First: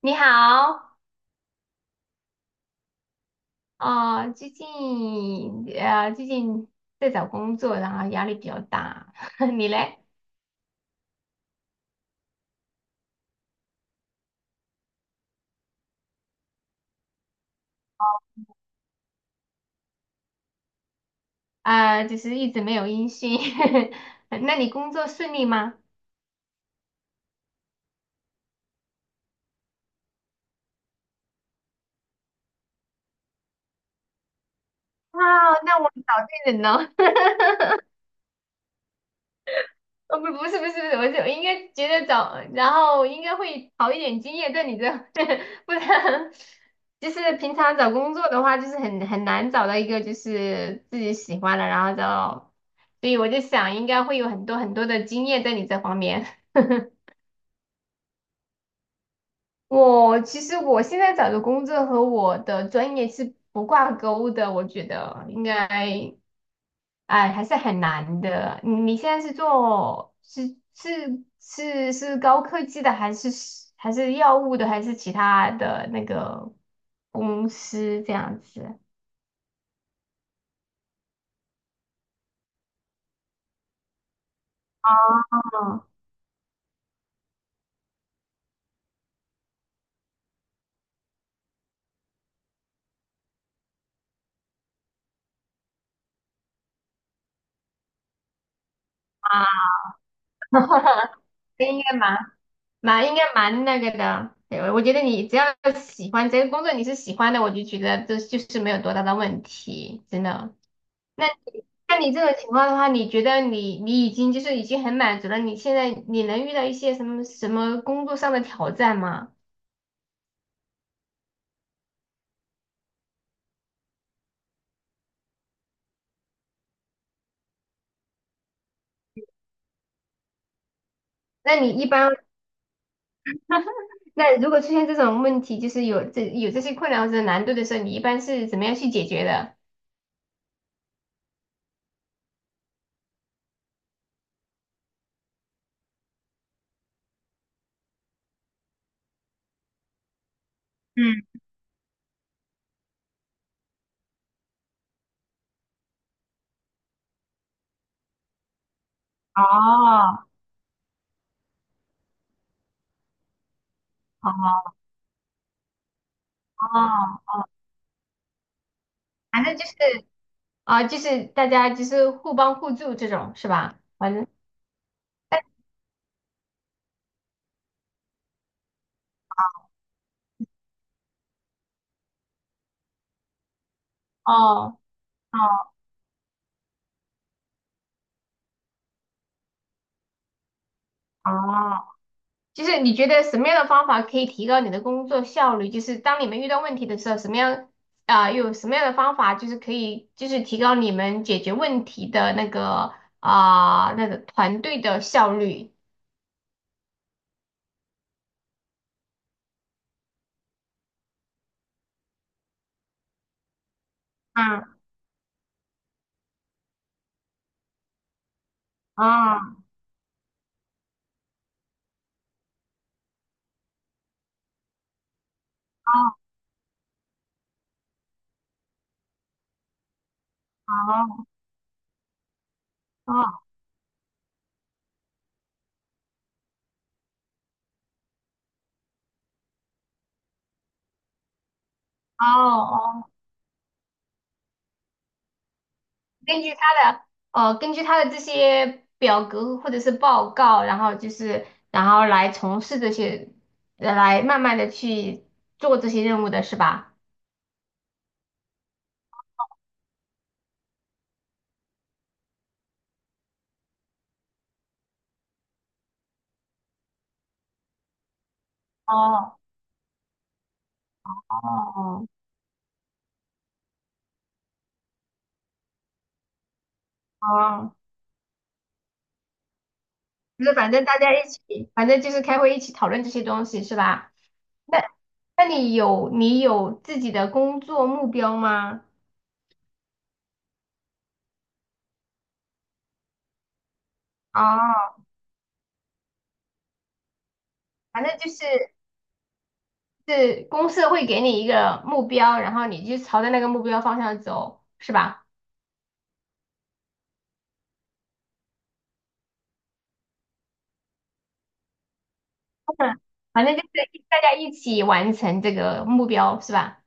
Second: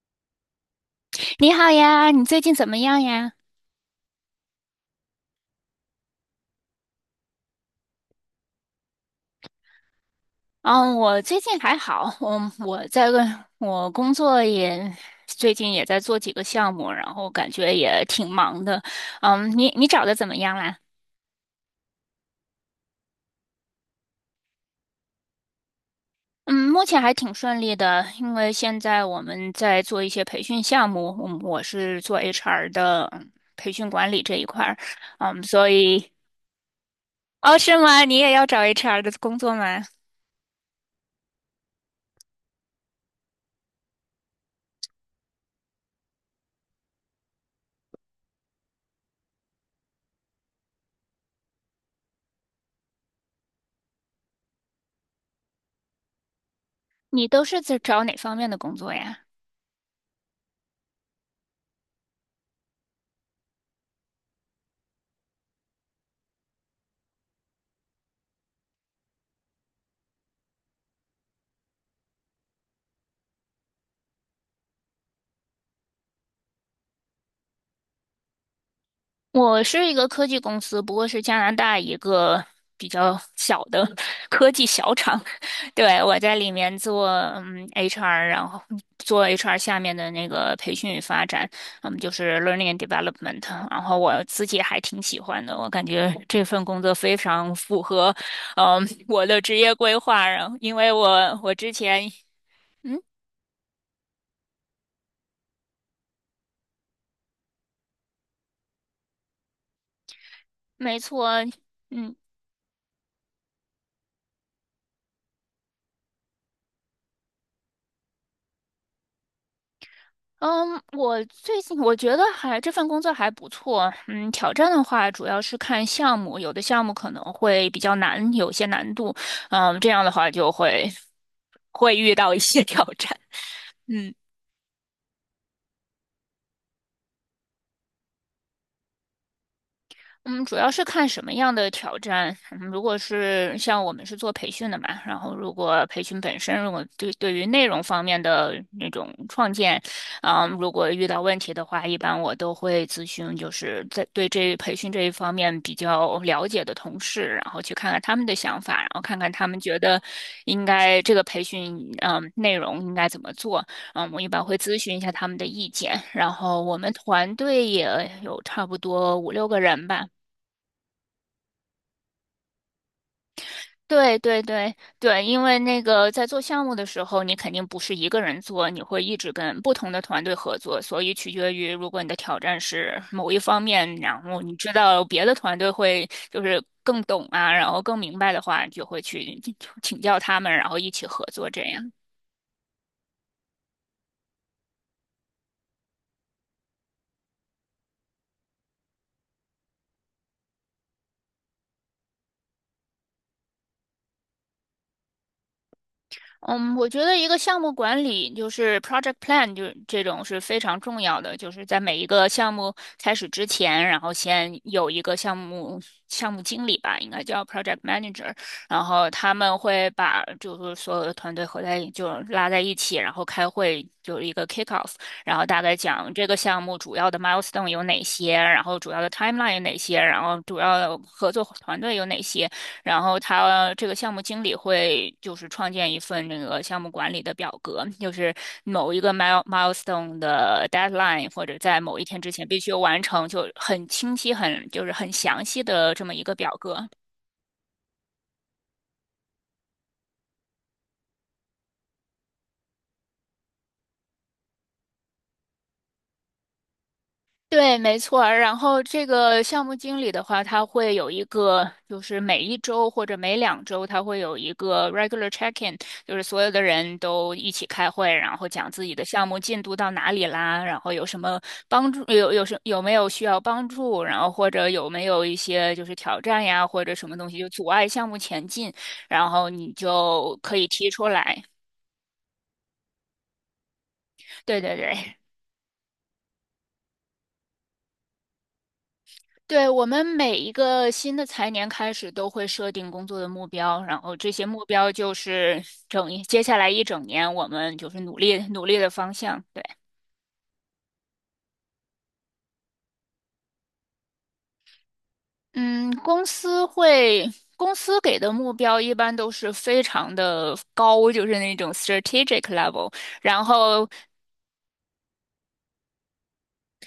你好，你好呀，你最近怎么样呀？啊、最近最近在找工作，然后压力比较大。你嘞？嗯，我最近还好，嗯，我在问，我工作也最近也在做几个项目，然后感觉也挺忙的。你找的怎么样啦？就是一直没有音讯。那你工作顺利吗？嗯，目前还挺顺利的，因为现在我们在做一些培训项目，我是做 HR 的培训管理这一块儿，哇，所那我以。找对人了。哦，是吗？你也要找 HR 的工作吗？哦，不，不是，不是，不是，我就应该觉得找，然后应该会好一点经验在你这，不然就是平常找工作的话，就是很难找到一个就是自己喜欢的，然后找，所以我就想应该会有很多很多的经验在你这方面。你都是在找哪方面的工作呀？其实我现在找的工作和我的专业是不挂钩的，我觉得应该。哎，还是很难的。你现在是做是是是是高科技的，还是药物的，还是其他的那个公司这样子？我是一个科技公司，不过是加拿大一个比较小的 科技小厂。嗯，对，我在里面做HR，然后做 HR 下面的那个培训与发展，就是 learning and development。然后我自己还挺喜欢的，我感觉这份工作非常符合我的职业规划。然后因为 我之应该前。蛮嗯应该蛮那个的。对，我觉得你只要喜欢这个工作，你是喜欢的，我就觉得这就是没有多大的问题，真的。没那错。那你嗯，这种情况的话，你觉得你已经就是已经很满足了，你现在能遇到一些什么什么工作上的挑战吗？嗯，我最近我觉得还这份工作还不错。嗯，挑战的话主要是看项目，有的项目可能会比较难，有些难度。这样的话就会那你一会般，遇到一些挑战。嗯。那如果出现这种问题，就是有这些困难或者难度的时候，你一般是怎么样去解决的？嗯，主要是看什么样的挑战。嗯如果是像我们是做培训的嘛，然后如果培训本身，如果对于内容方面的那种创建，啊，如果遇到问题的话，一般我都会咨询，就是在对这培训这一方面比较了解的同事，然后去看看他们的想法，然后看看他们哦觉得应该这个培训，内容应该怎么做。我一般会哦咨询一下他们的意见。然后我们团哦，队也有差不多五反六正个就人吧。是大家就是互帮互助这种是吧？反对正对对对，因为那个在做项目的时候，你肯定不是一个人做，你会一直跟不同的团队合作，所以取决于如果你的挑战是某一方面，然后你知哦。道别的哦。团队会就是更懂啊，然后更明白的话，你就会去请教他们，然后一起合作这样。哦。就是你觉得什么样的方法可以提高你的工作效率？就是当你们遇到问题的时候，什么样啊、有什么样的方法就是可以就是提高你们解决问题的那个那个团队的效率？嗯，我觉得一个项目管理就是 project plan，就是这种是非常重要的，就是在每一个项目开始之前，然后先嗯有一个项目经理吧，应该叫 project manager，然后他们嗯会把就是所有的团队合在一就拉在一起，然后开会，就是一个 kick off，然后大概讲哦这个项目主要的 milestone 有哪些，然后主要的 timeline 有哪些，然后主要的哦合作团队有哪些。然后哦他这个项目经理会就是创建一份那个项目管理的表格，就是某一个 milestone 的 deadline 或者在某一天之前必须完哦，成，就很清晰、很就是很详细的这么一个根表据格。他的根据他的这些表格或者是报告，然后来从事这些，来慢慢的去做这些任务的是吧？对，没错儿。然后这个项目经理的话，他会有一个，就是每一周或者每两周，他会有一个 regular check-in，就是所有的人都一起开会，然后讲自己的项哦目进度到哪里啦，然后有什么帮助，哦有没有需要帮助，然后或者有没有一些就是挑战呀，或者什么东西就阻哦，碍项目前进，然后你就就是可以反正提大出家一来。起，反正就是开会一起讨论这些东西是吧？对对那对。那你有自己的工作目标吗？对，我们每一个新的财年开始都会设定工作的目标，然后这些目标哦，就是接下来一整年我们就是反正努就力是努力的方向。对，是公司会给你一个目标，然后你就朝着那个目标方向走，是吧？嗯，公司会，公司给的目标一般都是非常的高，就是那种 strategic level。嗯然反正就是后大家一起完成这个目标，是吧？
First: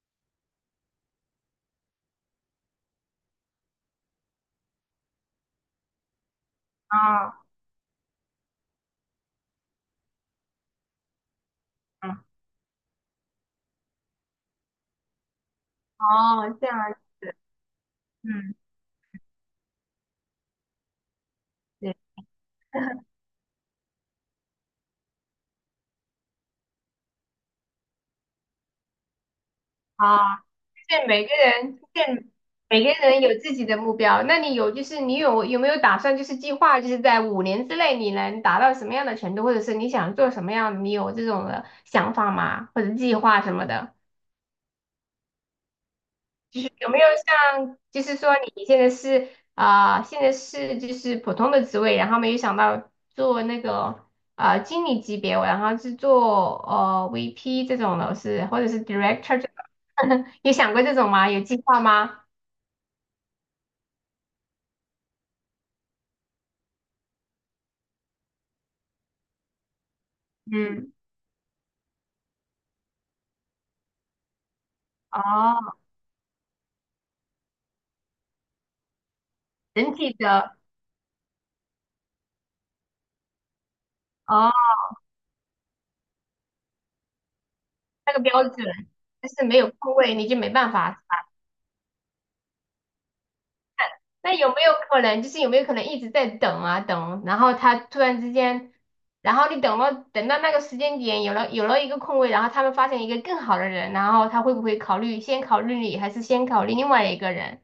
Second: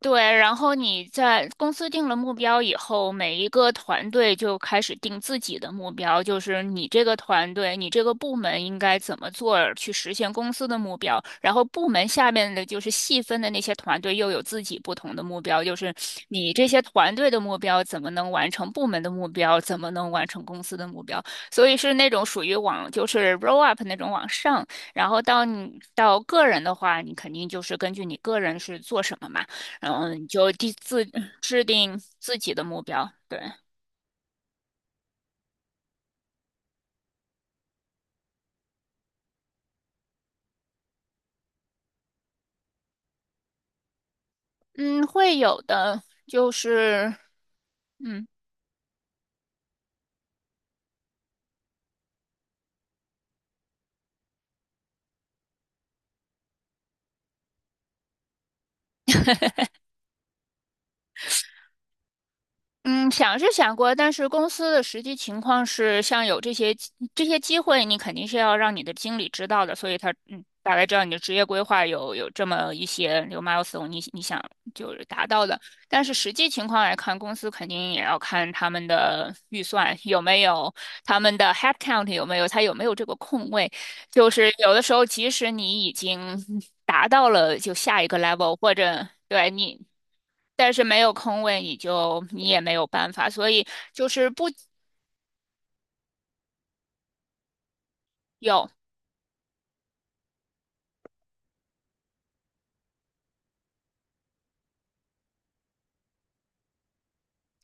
对，然后你在公司定了目标以后，每一个团队就开始定自己的目标，就是你这个啊，团队、你这个部门应该怎么做儿去实现公司的目标。然后部门嗯，下面的就是细分的那些团队又有自己不同的目标，就是哦，你这这样，些团队的目标怎么能完嗯，成部门的目标，怎么能完成公司的目标。所以对，是那种属于往就是 roll up 那种往上，然后到你到个人的话，你肯定就是根据你个人是做什么嘛。然后你啊。就对，每个制人，定对，自己的目每个标。人有对，自己的目标。那你有没有打算，就是计划，就是在5年之内你能达到什么样的程度，或者是你想做什么样的，你有这种的想法吗？或者计划什么的？嗯，会有的，就就是有没有是。像，就是嗯。说你现在是啊、现在是就是普通的职位，然后没有想到做那个经理级别，然后是做VP 这种的，或者是 director 这种，有想过这种吗？有计划吗？嗯，想是想过，但是公司的实际情况是，像有这些机会，你肯定是要让你的经理知道的，所以他大概嗯。知道你的职业规划有这么一些有 milestone，你想就是达到的。哦，但是实际情况来看，公司肯定也要看他们的预整算体有没的有，他们的 headcount 有没有，他有没有这个空位。就哦，是有的时候，即使你已经达到了就下一那个 个标准 level，或者就是对没有你。空位，你就没但办是法。没有空位，你也没有办法，所以就是那不有没有可能，就是有没有可能一直在等啊等，然后他突然之有间，然后你等了等到那个时间点，有了一个空位，然后他们发现一个更好的人，然后他会不会先考虑你，还是先考虑另外一个人？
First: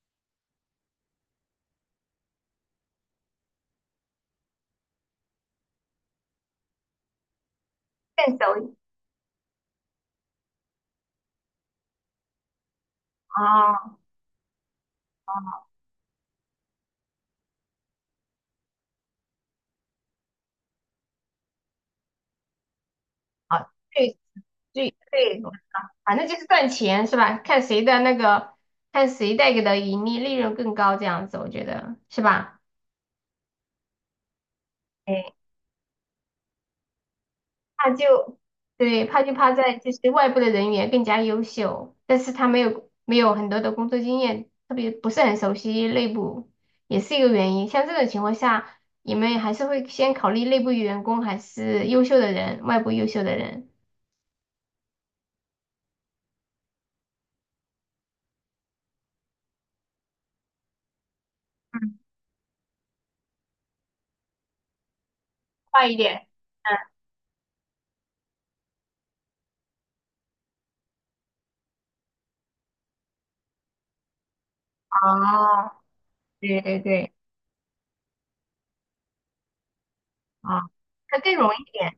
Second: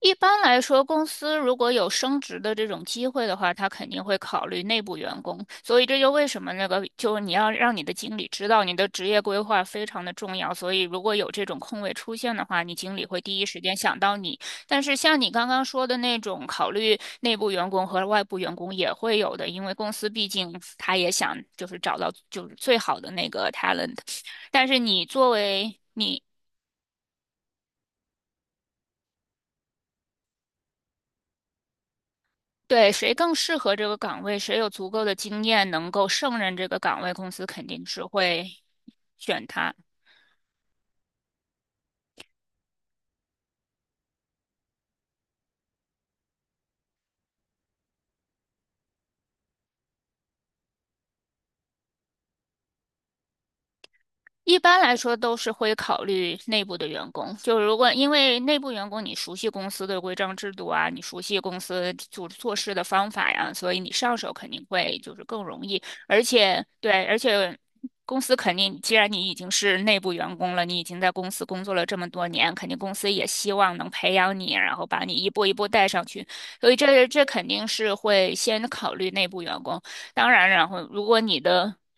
一般来说，公司如果有升职的这种机会的话，他肯定会考虑内部员工。所以这就为什么那个，就是你要让你的经理更知熟道你悉的职业规划非常的重要。所以如果有这种空位出现的话，你经理会第一时间哦，想到你。但是像你刚刚说的那种考虑内部员工和外部员工也会有的，因为公司毕竟他也想就是找到就是最好的那个 好，talent。对但是对你作对，为反你正就是赚钱是吧？看谁带给的盈利利润更高，这样子我觉得是吧？对，谁更适合这个岗位，谁有足够的经验能够胜任这个岗位，公司肯定怕是就会对，怕就选怕他。在就是外部的人员更加优秀，但是他没有很多的工作经验，特别不是很熟悉内部，也是一个原因。像这种情况下，你们还是会先考虑内部员工还是优秀的人，外部优秀的人。一般来说都是会考虑内部的员工，就如果因为内部员工你熟悉公司的规章制度啊，你熟悉公司嗯，做事的方法呀，所以你上手肯定会就是更容易，快一而点。且嗯，对，而且公司肯定，既然你已经是内部员工了，你已经在公司工作了这么多年，肯定公司也希望能培养你，然后把你一步一步哦，带上去，对所以对这对，这肯定是会先考虑内部员工。当然，啊、然后如那果更你容易一的点，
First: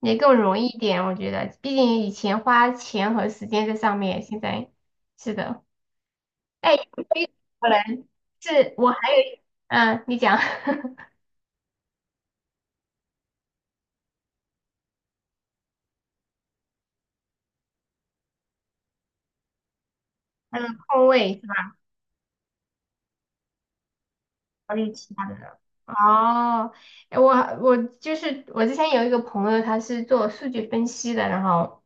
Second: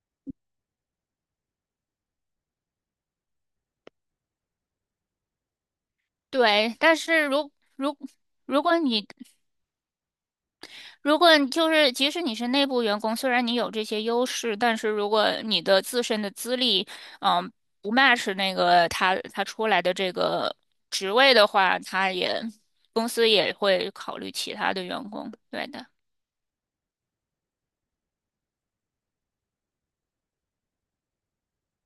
也更容易一点，我觉得，毕竟以前花钱和时间在上面，现在是的。对，哎，但是如可如能如是果我还你有，你讲，如果你就是即使你是内部员工，虽然你有这些优势，但是如果你的自身的资历，嗯，不 match 那个他出来的这个嗯，空职位位的是吧？话，公司也会考虑其他还的有员其他工。的人对的。哦，我我就是我之前有一个朋友，他是做数据分析的，然后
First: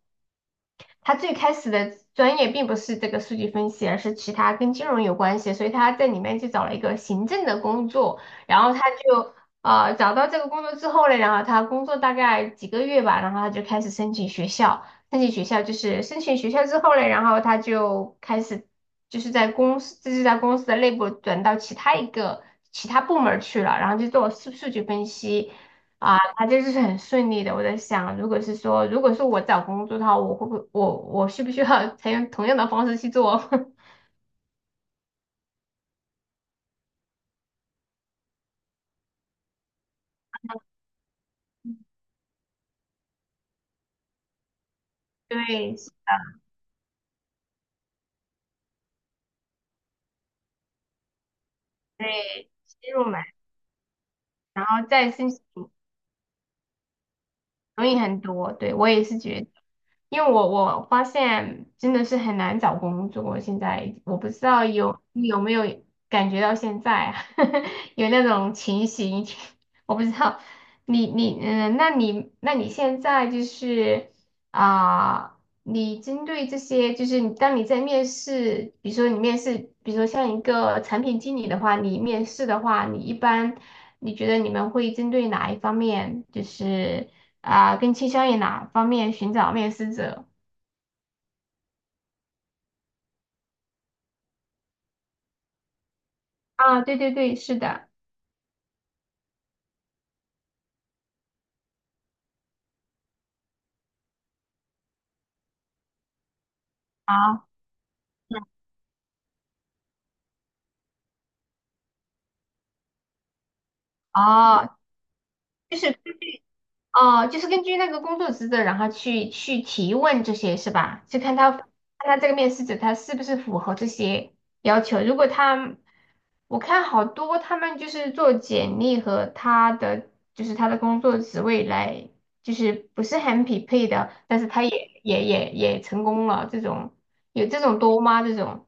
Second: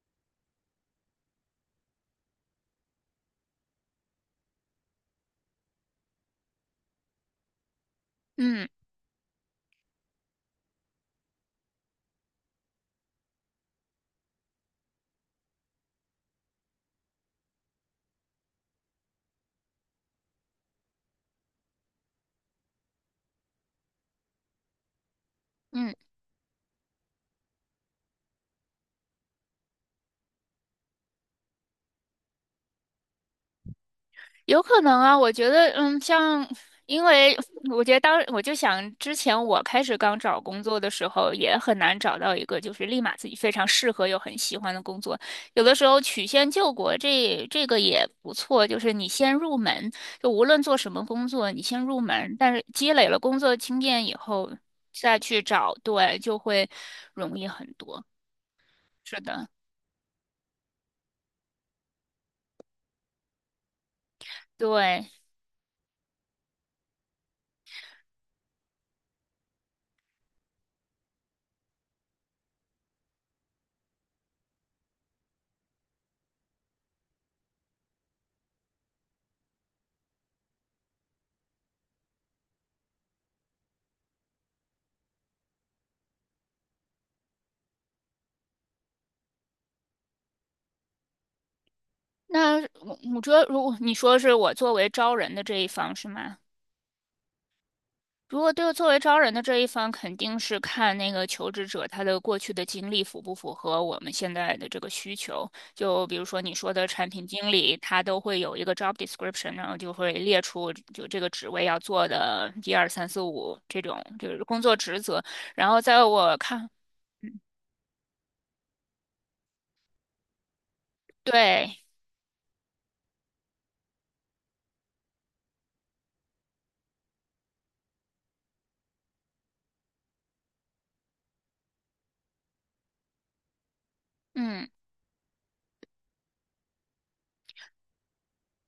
他最开始的专业并不是这个数据分析，而是其他跟金融有关系，所以他在里面就找了一个行政的工作，然嗯后他就找到这个工作之后呢，然后他工作大概几个月吧，然后他就开始申请学校，申请学校之后呢，然后他就开始在公司的内部转到其他部门儿去了，然后就做数据分析。嗯。啊，啊，就是很顺利的。我在想，如果是说，如果是我找工作的话，我需不需要 采用同样的方式去做？有可能啊，我觉得，因为我觉得我就想之前我开始刚找工作的时候，也很难找到一个就是立马自己非常适合又很喜欢的工作。有的对，时候曲线救国这个也不错，就是你先入门，就无论做什么工作，你先入门，对，但是积先入累了门，工作经验以后，然后再再申去请。找，对，就会容易很容易多。很多。对，我也是是觉得，的，因为我发现真的是很难找工作，现在我不知道有对。你有没有感觉到现在啊 有那种情形，我不知道你那你现在就是啊。你针对这些，就是当你在面试，比如说像一个产品经理的话，你面试的话，你一般你觉得你们会针对哪一方面？就是更倾向于哪方面寻找面试者？那我觉得，如果你说是我作为招人的这一方是吗？啊，对对对，是的，如果对作为招人的这一方，肯定是看那个求职者他的过去的经历符不符合我们现在的这个需求。就比如说你说的产品啊，经理，他都会有一个 job description，然后就会列出就这个职位要做的一二三四五这种就是工哦，作职责。然就后是在我看，哦，嗯就是根据那个工作职责，然后去提问这些是吧？就看他看对，他这个面试者他是不是符合这些要求。如果他，我看好多他们就是做简历和他的工作职位来，就是不是很匹配的，但是他嗯。也也也也成功了，这种有这种多吗？这种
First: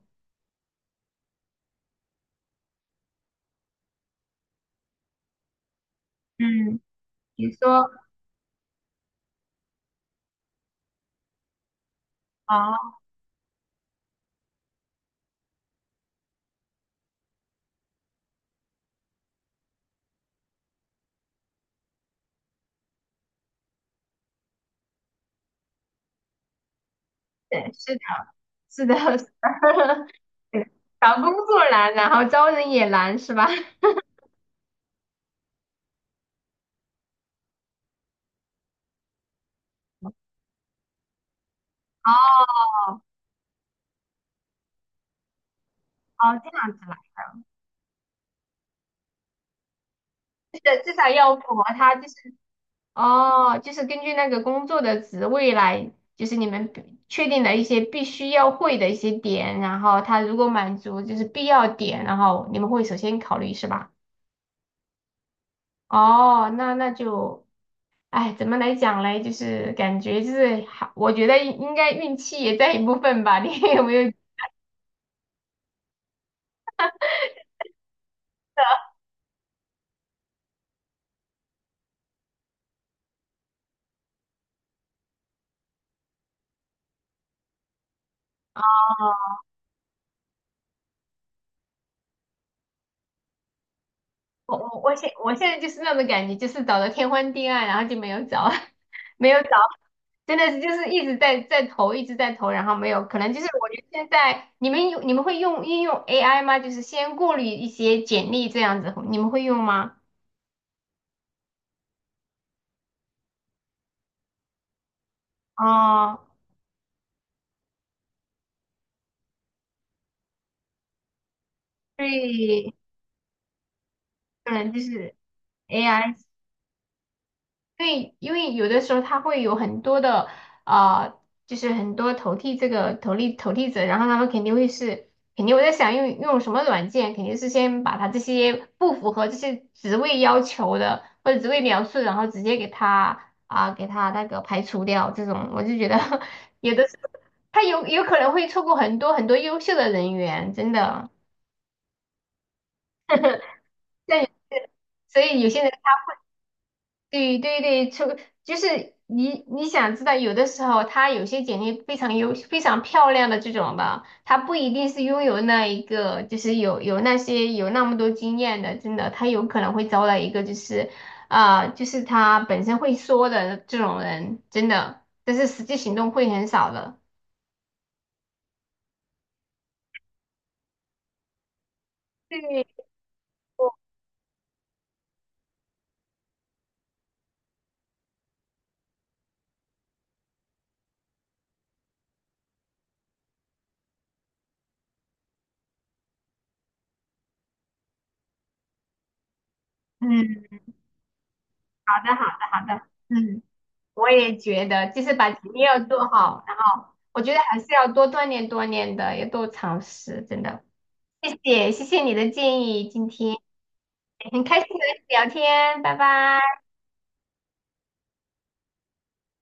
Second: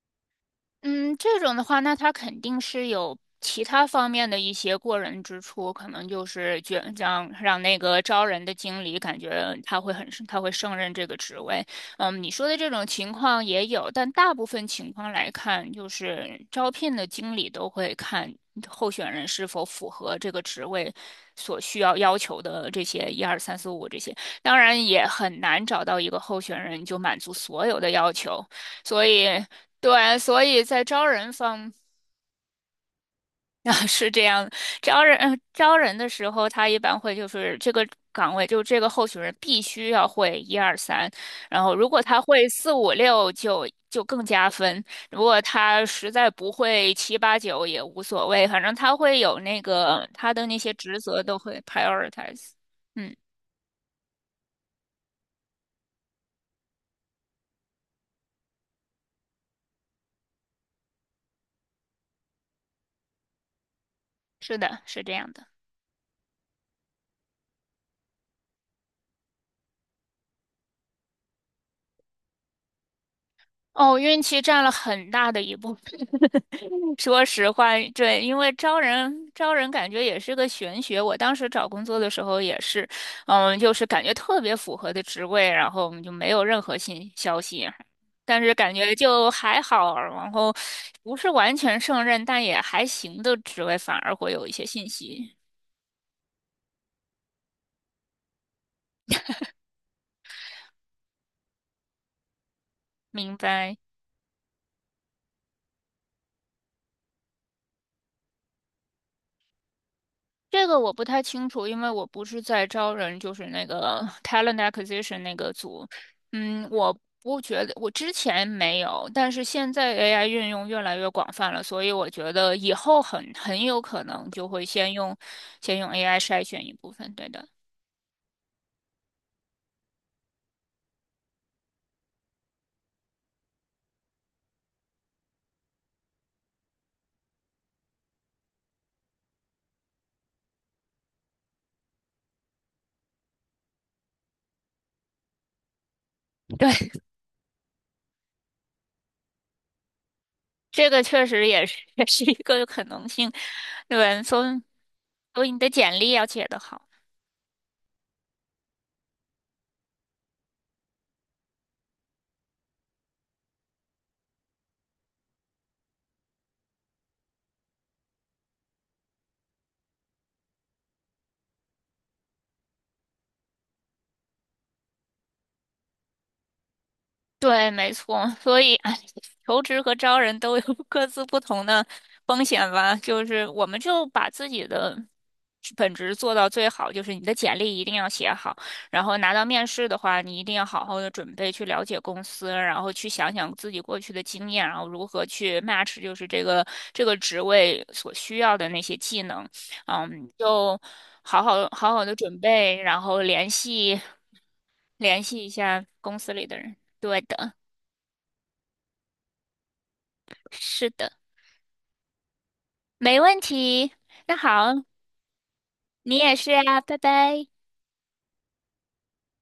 嗯，这种的话，那他肯定是有其他方面的一些过人之处，可能就是嗯。觉让比如让那个说。招人的经理感觉他会胜任这个职位。你说的这种哦，情况也有，但大部分情况来看，就是招聘的经理都会看候选人是否符合这个职位所需要要求的这些一二三四五这些。当然，也很难找到一个候选人就满足所对，有的是的，要求。是所的，是以的 对。所以在招找人工作方 难，然后招人也难，是吧？啊，是这样的。招人的时候，他一般会就是这个岗位，就这个候选人必须要会一二三，然后如果哦，他会四五六就更加分，如果他实哦，在不这样子会啦，七八九也无所谓，反正他会有那个他的那就些是至职少责要都符会 合他，prioritize。嗯，就是根据那个工作的职位来，就是你们比确定的一些必须要会的一些点，然后他如果满足就是必要点，然后你们会首先考虑，是吧？是的，是这样的。哦，那那就，哎，怎么来讲嘞？就是感觉就是，还我觉得应该运气也在一部分吧。你 有没哦，有？运气占了很大的一部分。说实话，对，因为招人感觉也是个玄学。我当时找工作的时候也是，就是感觉特别符合的职位，然后我们就没有任何新消息，但是感觉就还好，然后不是完全胜任，但也还行的职位，反而会有一我些我信我现息。我现在就是那种感觉，就是找的天昏地暗，然后就没有找，没有找，真的是就是一直在投，一直在投，然后没有，可能明就是我白。觉得现在你们会运用 AI 吗？就是先过滤一些简历这样子，你们会用吗？这个我不太清楚，因为我不是在招人，就是那个 talent acquisition 那个组。哦，我不觉得，我之前没有，但是现在 AI 运用越来越广泛了，所以我觉得以对，后很有可能就可会能就是 先用 AI。AI 筛选一部分。对的，对，因为有的时候他会有很多的啊、呃就是很多投递这个投递者，然后他们肯定肯定我在想用什么软件，肯定是先把他这些不符合这些职位要求的或者职位描述，然后直接给他那个排除掉。这种我就觉得 对，有的时 候他有可能会错过很多很多优秀的人员，真这个的。确实也是一个可能性。对，但所以所以有你些的人。简历要写得好。对对对，就是你想知道，有的时候他有些简历非常漂亮的这种的，他不一定是拥有那一个，就是有那些有那么多经验的，真的，他有可能会招来一个就是他本身会说的这种人，真的，但是实际行动会很少的。对，没错，所以哎，求职和招人都有 各自不同的风险对，吧。就是我们就把自己的本职做到最好，就是你的简历一定要写好，然后拿到面试的话，你一定要好好的准备，去了解公司，然后去想想自己过去的经验，然后如何去 match 就是这个职位所需要的那些技能。嗯，嗯，就好好好的的，好准的，备，好的，然后嗯。我也觉得，就是联把系一前面要下做公司好，里的然人。后对我觉得的。还是要多锻炼锻炼的，要多尝试，真的。是的，谢谢，谢谢你的建议，今没天问题。那很开心和好，你聊天，拜你也拜。是啊，拜拜。